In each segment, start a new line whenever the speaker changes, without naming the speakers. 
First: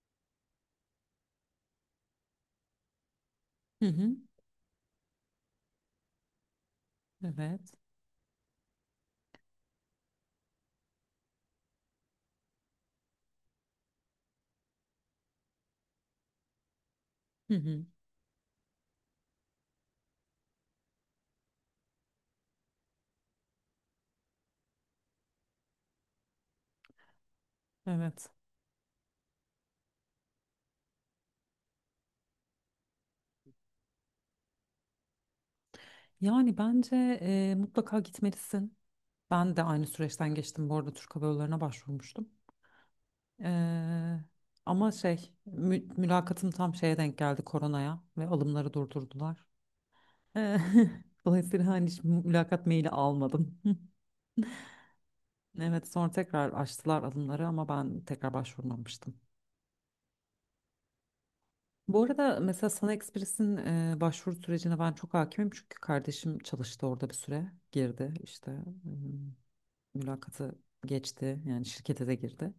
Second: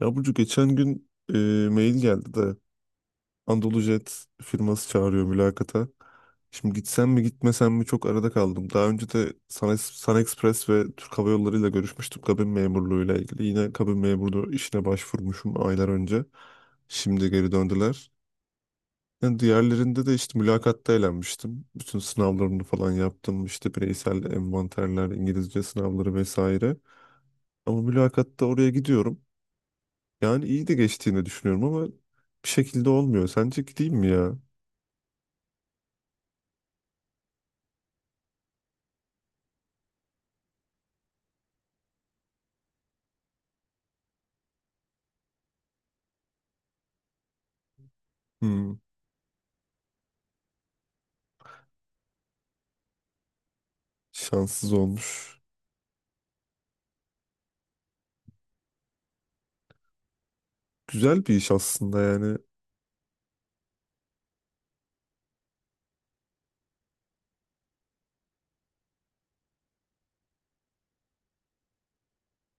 Ya Burcu geçen gün mail geldi de
Hı
Anadolu
hı,
firması çağırıyor mülakata. Şimdi gitsem mi gitmesem
evet.
mi çok arada kaldım. Daha önce de Sun Express ve Türk Hava Yolları ile görüşmüştüm kabin memurluğuyla ilgili. Yine kabin memurluğu işine başvurmuşum aylar önce. Şimdi geri
Hı hı,
döndüler. Yani diğerlerinde de işte mülakatta eğlenmiştim. Bütün sınavlarını falan yaptım. İşte bireysel envanterler, İngilizce sınavları vesaire. Ama
evet.
mülakatta oraya gidiyorum. Yani iyi de geçtiğini düşünüyorum ama bir şekilde olmuyor. Sence gideyim mi ya?
Yani bence mutlaka gitmelisin. Ben de aynı süreçten geçtim. Bu arada Türk Hava Yolları'na başvurmuştum. Eee, Ama mülakatım tam şeye denk geldi, koronaya, ve
Hmm,
alımları durdurdular. Eee, Dolayısıyla hani hiç mülakat maili almadım.
şanssız olmuş.
Evet, sonra tekrar açtılar alımları ama ben tekrar başvurmamıştım.
Güzel bir iş aslında
Bu
yani.
arada mesela Sana Express'in başvuru sürecine ben çok hakimim, çünkü kardeşim çalıştı orada bir süre, girdi işte, ım, mülakatı geçti, yani şirkete de girdi.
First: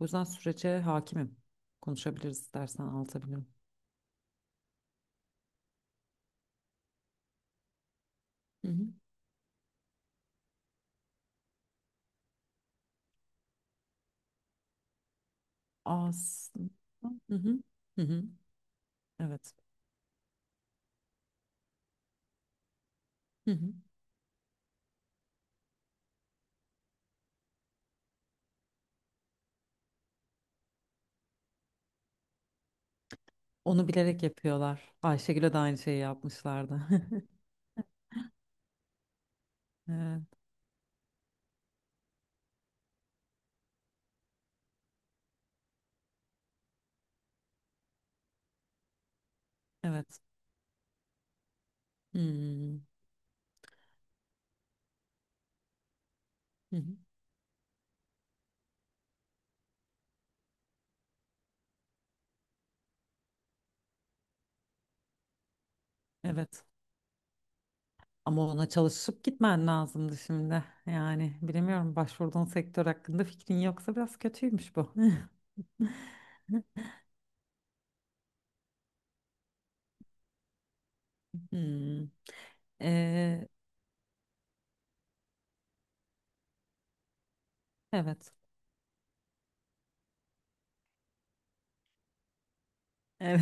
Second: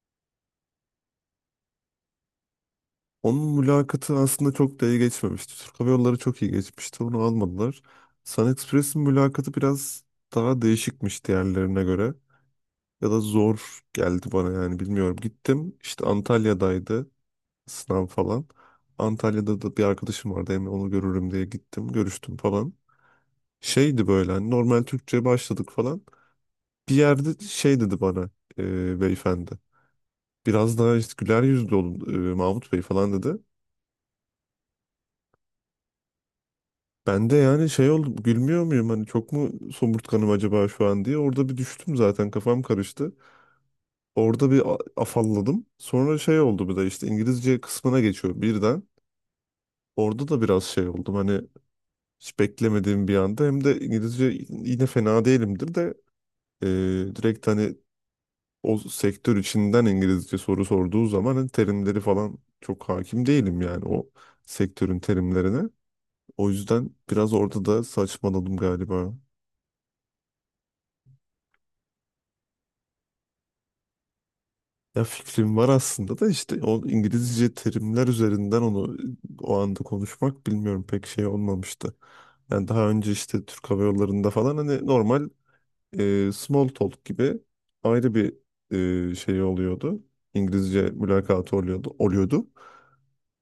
O yüzden sürece hakimim. Konuşabiliriz, istersen anlatabilirim.
Onun mülakatı aslında çok da iyi geçmemişti. Türk Hava Yolları çok iyi geçmişti. Onu almadılar.
Hı hı.
SunExpress'in mülakatı biraz daha değişikmiş diğerlerine göre. Ya da zor geldi bana yani bilmiyorum. Gittim işte
Aslında
Antalya'daydı
hı hı. Hı
sınav
hı.
falan.
Evet.
Antalya'da da bir arkadaşım vardı. Hem onu görürüm diye gittim. Görüştüm falan
Hı hı.
şeydi böyle hani normal Türkçe başladık falan. Bir yerde şey dedi bana, beyefendi. Biraz daha işte güler yüzlü olun Mahmut Bey falan dedi.
Onu bilerek yapıyorlar. Ayşegül'e de aynı şeyi yapmışlardı.
Ben de yani şey oldum, gülmüyor muyum hani, çok mu
Evet.
somurtkanım acaba şu an diye. Orada bir düştüm zaten, kafam karıştı. Orada bir afalladım. Sonra şey oldu, bir de işte İngilizce kısmına geçiyor birden.
Evet.
Orada da biraz şey oldum hani, hiç
Hmm.
beklemediğim bir anda hem de. İngilizce yine fena değilimdir de e,
Hı hı.
direkt hani o sektör içinden İngilizce soru sorduğu zaman hani terimleri falan çok hakim değilim yani o sektörün terimlerine. O
Evet.
yüzden biraz orada da
Ama
saçmaladım
ona
galiba.
çalışıp gitmen lazımdı şimdi. Yani bilemiyorum, başvurduğun sektör hakkında fikrin yoksa biraz kötüymüş bu.
Ya fikrim var aslında da, işte o İngilizce terimler üzerinden onu o anda konuşmak bilmiyorum pek şey olmamıştı.
Hmm.
Yani daha önce işte
Ee,
Türk Hava Yolları'nda falan hani normal small talk gibi ayrı
evet.
bir şey oluyordu. İngilizce mülakatı oluyordu, oluyordu.
Evet.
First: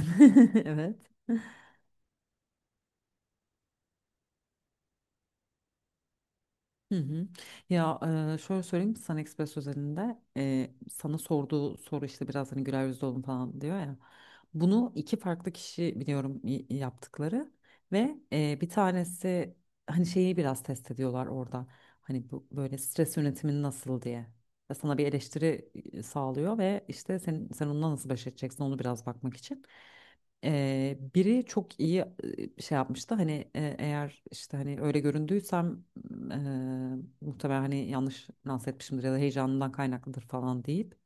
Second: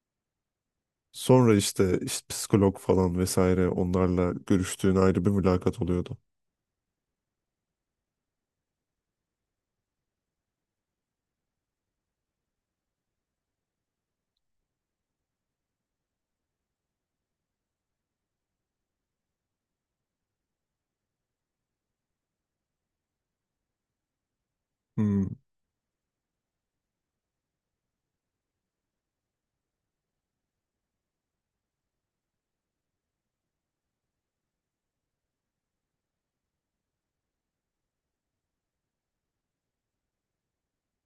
Evet.
Sonra işte psikolog falan vesaire, onlarla görüştüğün ayrı bir mülakat oluyordu.
Hı hı. Ya şöyle söyleyeyim, Sun Express özelinde sana sorduğu soru işte biraz hani güler yüzlü olun falan diyor ya. Bunu iki farklı kişi biliyorum yaptıkları ve bir tanesi hani şeyi biraz test ediyorlar orada. Hani bu böyle stres yönetimin nasıl diye. Ve sana bir
Hmm.
eleştiri sağlıyor ve işte sen onunla nasıl baş edeceksin, onu biraz bakmak için. Biri çok iyi şey yapmıştı. Hani eğer işte hani öyle göründüysem muhtemelen hani yanlış lanse etmişimdir ya da heyecanından kaynaklıdır falan deyip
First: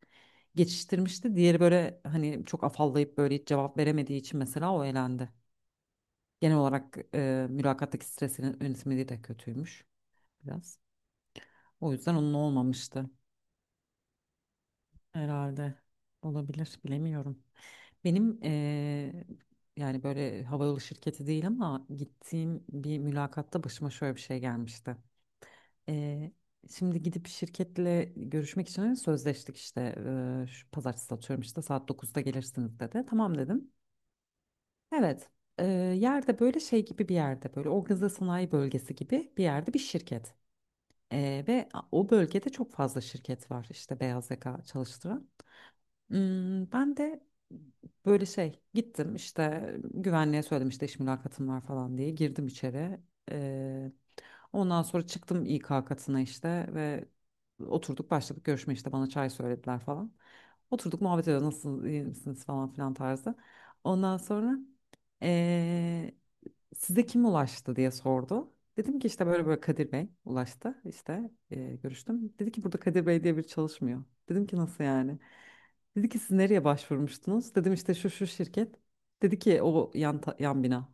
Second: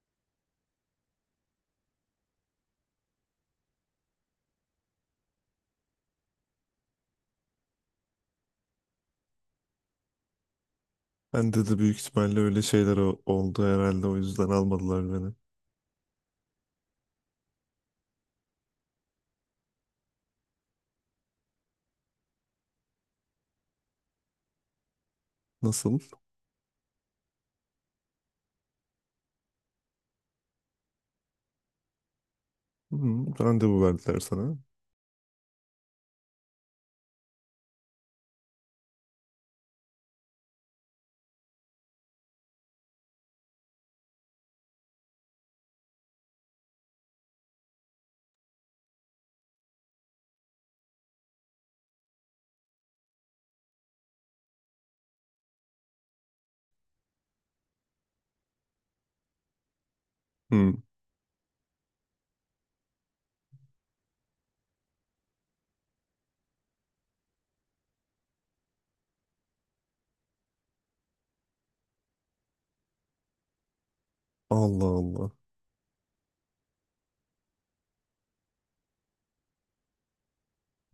geçiştirmişti. Diğeri böyle hani çok afallayıp böyle hiç cevap veremediği için mesela o elendi. Genel olarak mülakattaki stresinin yönetimliği de kötüymüş biraz.
Ben de
O
büyük
yüzden onun
ihtimalle öyle şeyler
olmamıştı.
oldu herhalde, o yüzden almadılar beni.
Herhalde olabilir, bilemiyorum. Benim yani böyle havayolu şirketi değil ama gittiğim bir mülakatta başıma şöyle bir şey gelmişti.
Nasıl?
Ee, Şimdi gidip şirketle görüşmek için hani sözleştik işte. Şu pazartesi, atıyorum işte, saat 9'da gelirsiniz dedi.
Hmm.
Tamam dedim.
Randevu verdiler sana.
Evet. Ee, Yerde böyle şey gibi bir yerde, böyle organize sanayi bölgesi gibi bir yerde bir şirket. O bölgede çok fazla şirket var işte, beyaz yaka çalıştıran. Hmm, ben de böyle şey gittim işte, güvenliğe söyledim işte iş mülakatım var falan diye, girdim içeri. Ondan sonra çıktım İK katına işte, ve oturduk, başladık görüşme işte, bana çay söylediler falan.
Hmm.
Oturduk muhabbet ediyoruz, nasılsınız, iyi misiniz falan filan tarzı. Ondan sonra eee, size kim ulaştı diye sordu. Dedim ki işte böyle böyle Kadir Bey ulaştı işte görüştüm. Dedi ki burada Kadir Bey diye biri çalışmıyor. Dedim ki nasıl
Allah
yani?
Allah.
Dedi ki siz nereye başvurmuştunuz? Dedim işte şu şu şirket. Dedi ki o yan bina.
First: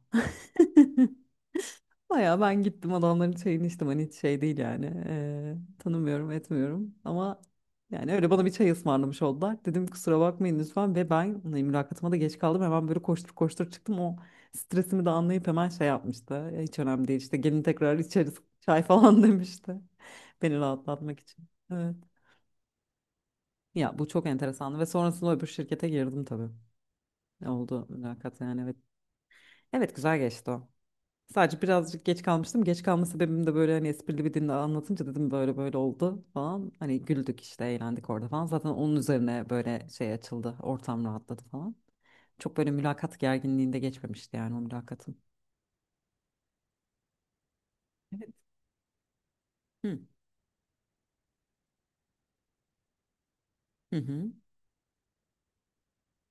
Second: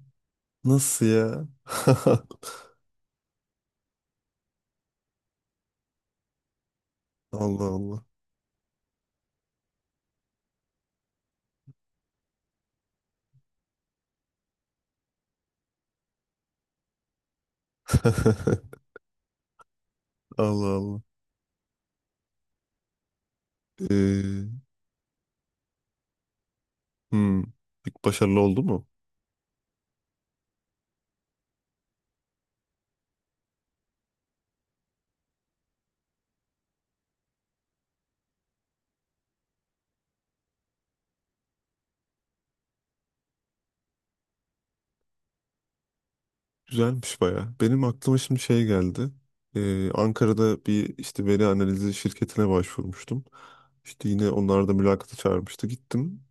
Nasıl ya?
Baya ben gittim adamların çayını içtim, hani hiç şey değil yani tanımıyorum etmiyorum, ama
Allah Allah.
yani öyle bana bir çay ısmarlamış oldular. Dedim kusura bakmayın lütfen, ve ben hani mülakatıma da geç kaldım, hemen böyle koştur koştur çıktım, o stresimi de anlayıp hemen şey yapmıştı. "Ya hiç önemli değil, işte gelin tekrar içeriz çay falan" demişti, beni
Allah Allah.
rahatlatmak için. Evet, ya bu çok
Ee,
enteresandı ve sonrasında öbür şirkete girdim tabii,
hmm.
oldu
Peki başarılı
mülakat yani,
oldu
evet.
mu?
Evet, güzel geçti o. Sadece birazcık geç kalmıştım. Geç kalma sebebim de böyle hani esprili bir dille anlatınca, dedim böyle böyle oldu falan. Hani güldük işte, eğlendik orada falan. Zaten onun üzerine böyle şey açıldı, ortam rahatladı falan. Çok böyle mülakat gerginliğinde geçmemişti yani o mülakatın.
Güzelmiş baya. Benim aklıma
Evet.
şimdi şey geldi.
Hı
Ankara'da bir işte veri analizi şirketine başvurmuştum.
hı
İşte
hı
yine onlar da mülakata çağırmıştı. Gittim.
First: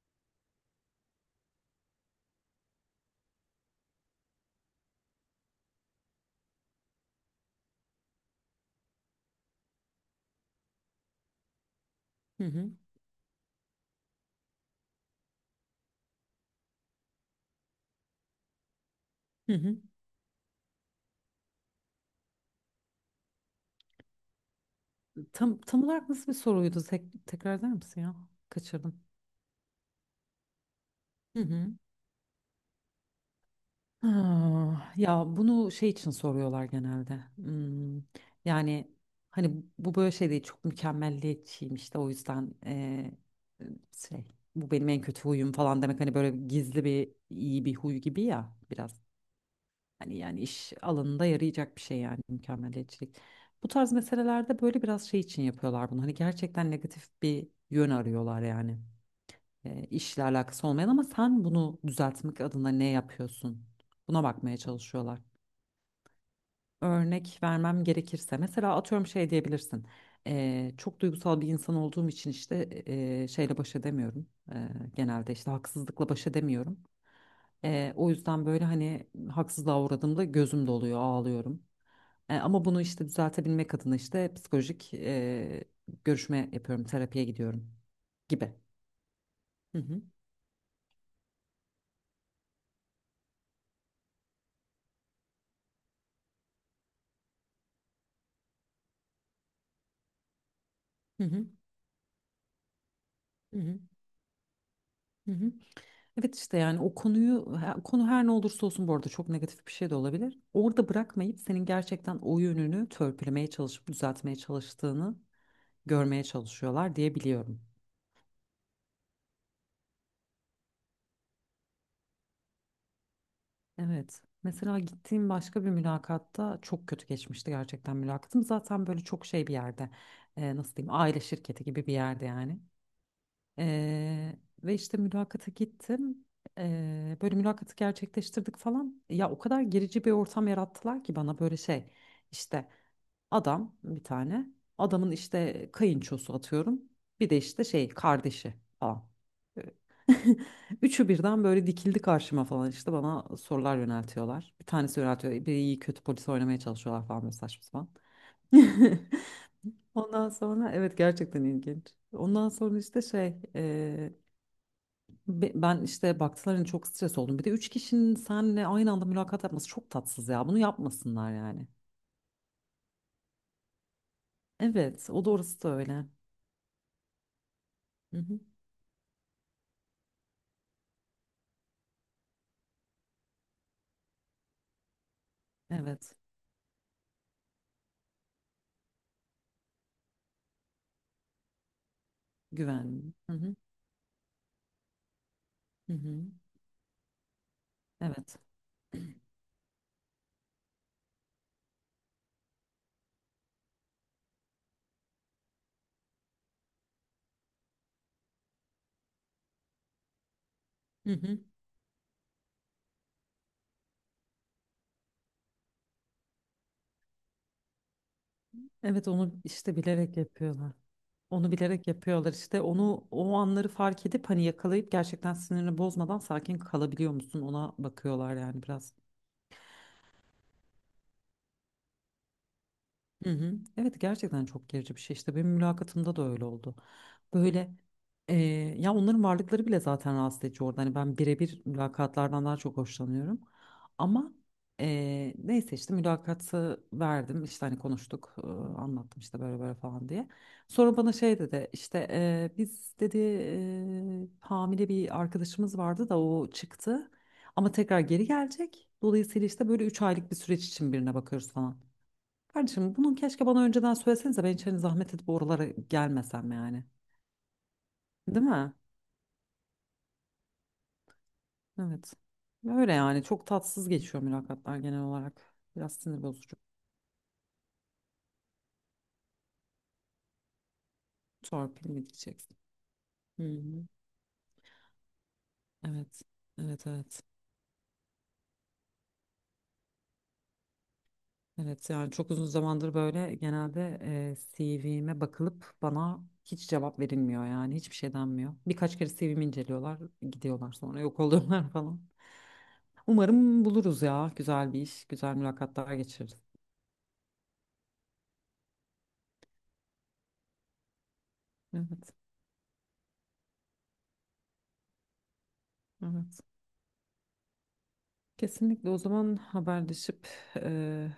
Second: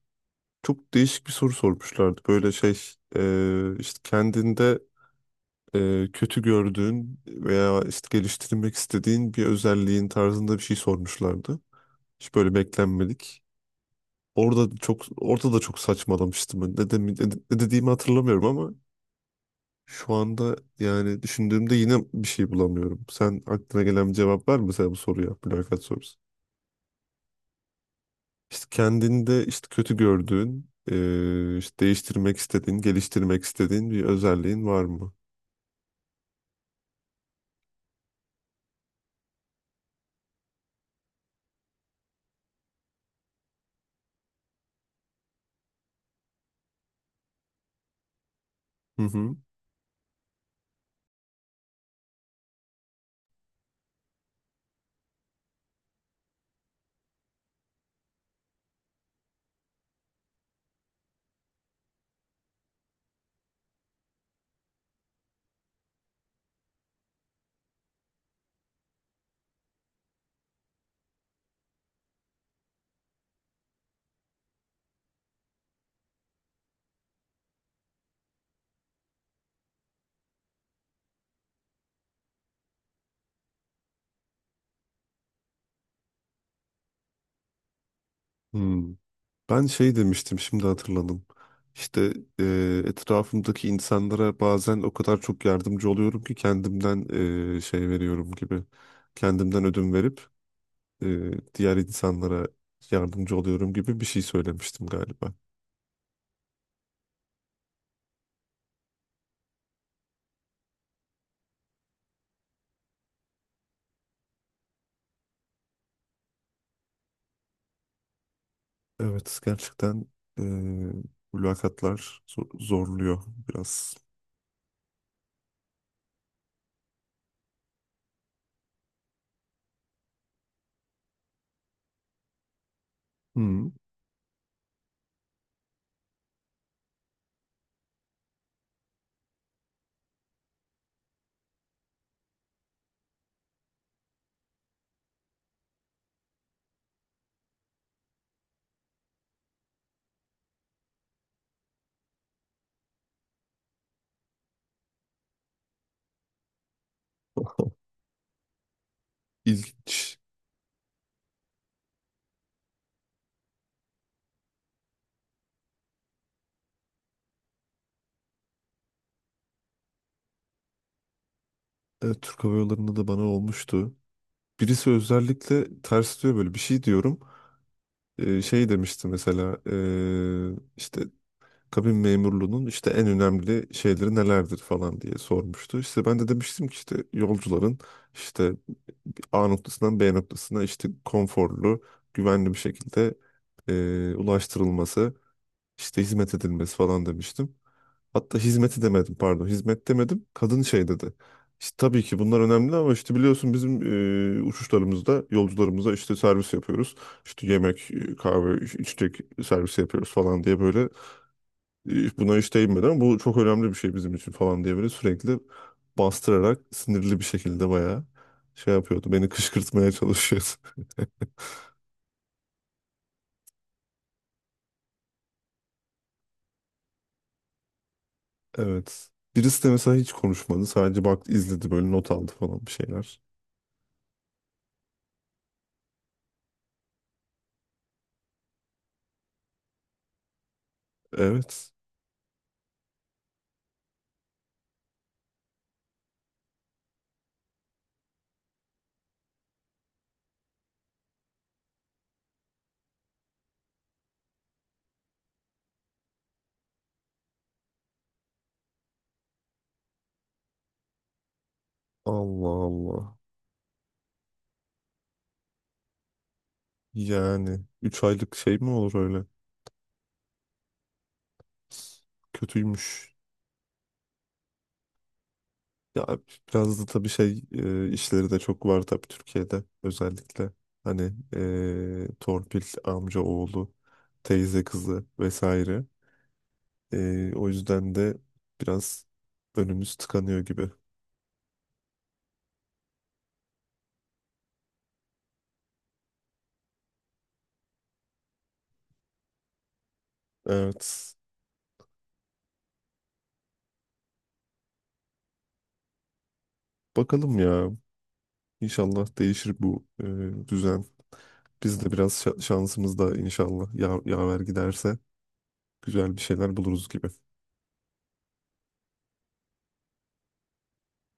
Çok değişik bir soru sormuşlardı. Böyle şey, işte kendinde kötü gördüğün veya işte geliştirmek istediğin bir özelliğin tarzında bir şey sormuşlardı. Hiç
hı
böyle
hı.
beklenmedik. Orada da çok saçmalamıştım. Ne dediğimi hatırlamıyorum ama
hı hı.
şu anda yani düşündüğümde yine bir şey bulamıyorum. Sen, aklına gelen bir cevap var mı mesela bu soruya? Mülakat
Tam olarak
sorusu.
nasıl bir soruydu? Tekrar eder misin ya?
İşte
Kaçırdım.
kendinde işte kötü gördüğün,
Hı hı.
işte değiştirmek istediğin, geliştirmek istediğin bir özelliğin var
Ah,
mı?
ya bunu şey için soruyorlar genelde. Hmm, yani hani bu böyle şey değil, çok mükemmelliyetçiyim işte o yüzden şey, bu benim en kötü huyum falan demek, hani böyle gizli bir iyi bir huy gibi ya biraz.
Hı hı.
Hani yani iş alanında yarayacak bir şey yani, mükemmelliyetçilik. Bu tarz meselelerde böyle biraz şey için yapıyorlar bunu. Hani gerçekten negatif bir yön arıyorlar yani, işle alakası olmayan ama sen bunu düzeltmek adına ne yapıyorsun? Buna bakmaya çalışıyorlar. Örnek vermem gerekirse mesela atıyorum şey diyebilirsin. Çok duygusal bir insan olduğum için işte şeyle baş edemiyorum. E, Genelde işte haksızlıkla baş edemiyorum. O yüzden böyle hani haksızlığa uğradığımda gözüm doluyor, ağlıyorum. Ama bunu işte düzeltebilmek adına işte psikolojik görüşme yapıyorum, terapiye gidiyorum gibi.
Hmm. Ben
Hı
şey
hı,
demiştim, şimdi hatırladım. İşte etrafımdaki insanlara bazen o kadar çok yardımcı oluyorum ki, kendimden şey veriyorum gibi. Kendimden ödün verip
hı hı,
diğer insanlara yardımcı
hı
oluyorum
hı,
gibi bir şey söylemiştim
hı
galiba.
hı. Evet işte yani o konu her ne olursa olsun, bu arada çok negatif bir şey de olabilir. Orada bırakmayıp senin gerçekten o yönünü törpülemeye çalışıp düzeltmeye çalıştığını görmeye çalışıyorlar diye biliyorum.
Evet, gerçekten e, mülakatlar zorluyor biraz.
Evet. Mesela gittiğim başka bir mülakatta çok kötü geçmişti gerçekten mülakatım. Zaten böyle çok şey bir yerde, nasıl diyeyim, aile şirketi gibi bir yerde yani.
Hmm.
E, Ve işte mülakata gittim. Böyle mülakatı gerçekleştirdik falan. Ya o kadar gerici bir ortam yarattılar ki bana, böyle şey, işte adam bir tane. Adamın işte kayınçosu, atıyorum. Bir de işte şey kardeşi falan. Ee, Üçü birden böyle dikildi karşıma falan, işte bana sorular yöneltiyorlar. Bir tanesi yöneltiyor. Biri iyi kötü polis oynamaya çalışıyorlar falan, böyle saçma sapan.
İlginç.
Ondan sonra, evet, gerçekten ilginç. Ondan sonra işte şey, e, ben işte baktılar hani çok stres oldum. Bir de üç kişinin seninle aynı anda mülakat yapması çok tatsız ya. Bunu yapmasınlar yani.
Evet, Türk Hava Yolları'nda da bana olmuştu. Birisi
Evet o doğrusu da
özellikle
öyle.
ters diyor, böyle bir şey diyorum.
Hı hı.
Şey demişti mesela, işte kabin memurluğunun işte en önemli şeyleri nelerdir falan diye sormuştu. İşte
Evet.
ben de demiştim ki işte yolcuların işte A noktasından B noktasına işte konforlu, güvenli bir şekilde
Güven. Hı hı.
ulaştırılması,
Hı
işte
hı.
hizmet edilmesi falan demiştim.
Evet.
Hatta hizmeti demedim, pardon, hizmet demedim, kadın şey dedi. İşte tabii ki bunlar önemli ama işte biliyorsun bizim uçuşlarımızda yolcularımıza işte servis yapıyoruz. İşte yemek, kahve, içecek servisi yapıyoruz falan diye böyle,
Hı hı.
buna hiç değinmeden, bu çok önemli bir şey bizim için falan diye böyle sürekli bastırarak, sinirli bir şekilde, bayağı şey
Evet
yapıyordu. Beni
onu işte
kışkırtmaya
bilerek
çalışıyordu.
yapıyorlar. Onu bilerek yapıyorlar işte, onu o anları fark edip hani yakalayıp, gerçekten sinirini bozmadan sakin kalabiliyor musun, ona bakıyorlar yani biraz.
Evet. Birisi de mesela hiç konuşmadı. Sadece baktı, izledi, böyle not aldı falan bir şeyler.
Hı hı. Evet gerçekten çok gerici bir şey, işte benim mülakatımda da öyle oldu. Böyle e, ya onların varlıkları bile zaten rahatsız edici orada. Hani ben birebir
Evet.
mülakatlardan daha çok hoşlanıyorum. Ama neyse işte mülakatı verdim işte, hani konuştuk, anlattım işte böyle böyle falan diye. Sonra bana şey dedi işte, biz dedi, hamile bir arkadaşımız vardı da o çıktı ama tekrar geri gelecek. Dolayısıyla işte böyle 3 aylık bir süreç için birine bakıyoruz falan.
Allah
Kardeşim bunu
Allah.
keşke bana önceden söylesenize, ben hiç hani zahmet edip oralara gelmesem yani.
Yani 3 aylık
Değil
şey mi
mi?
olur öyle?
Evet. Öyle
Kötüymüş.
yani, çok tatsız geçiyor mülakatlar genel olarak. Biraz
Ya
sinir bozucu.
biraz da tabii şey, işleri de çok var tabii, Türkiye'de özellikle. Hani
Torpil mi diyeceksin?
torpil, amca
Hı
oğlu,
hı.
teyze kızı vesaire.
Evet. Evet, evet.
O yüzden de biraz önümüz tıkanıyor gibi.
Evet yani çok uzun zamandır böyle genelde CV'me bakılıp bana hiç cevap verilmiyor yani, hiçbir şey denmiyor. Birkaç kere CV'mi inceliyorlar, gidiyorlar, sonra
Evet.
yok oluyorlar falan. Umarım buluruz ya, güzel bir iş, güzel mülakatlar geçiririz.
Bakalım ya. İnşallah değişir bu düzen. Biz de
Evet.
biraz şansımız da inşallah ya yaver giderse güzel bir
Evet.
şeyler buluruz gibi.
Kesinlikle, o zaman haberleşip eee,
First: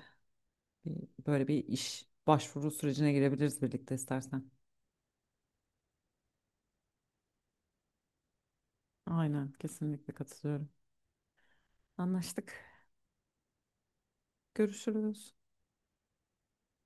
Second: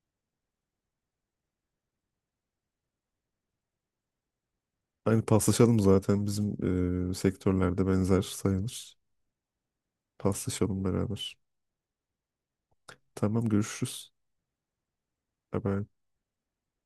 böyle bir iş başvuru sürecine girebiliriz birlikte istersen.
Aynı paslaşalım zaten, bizim sektörlerde benzer sayılır.
Aynen, kesinlikle katılıyorum.
Paslaşalım beraber.
Anlaştık.
Tamam, görüşürüz.
Görüşürüz.
Bye bye.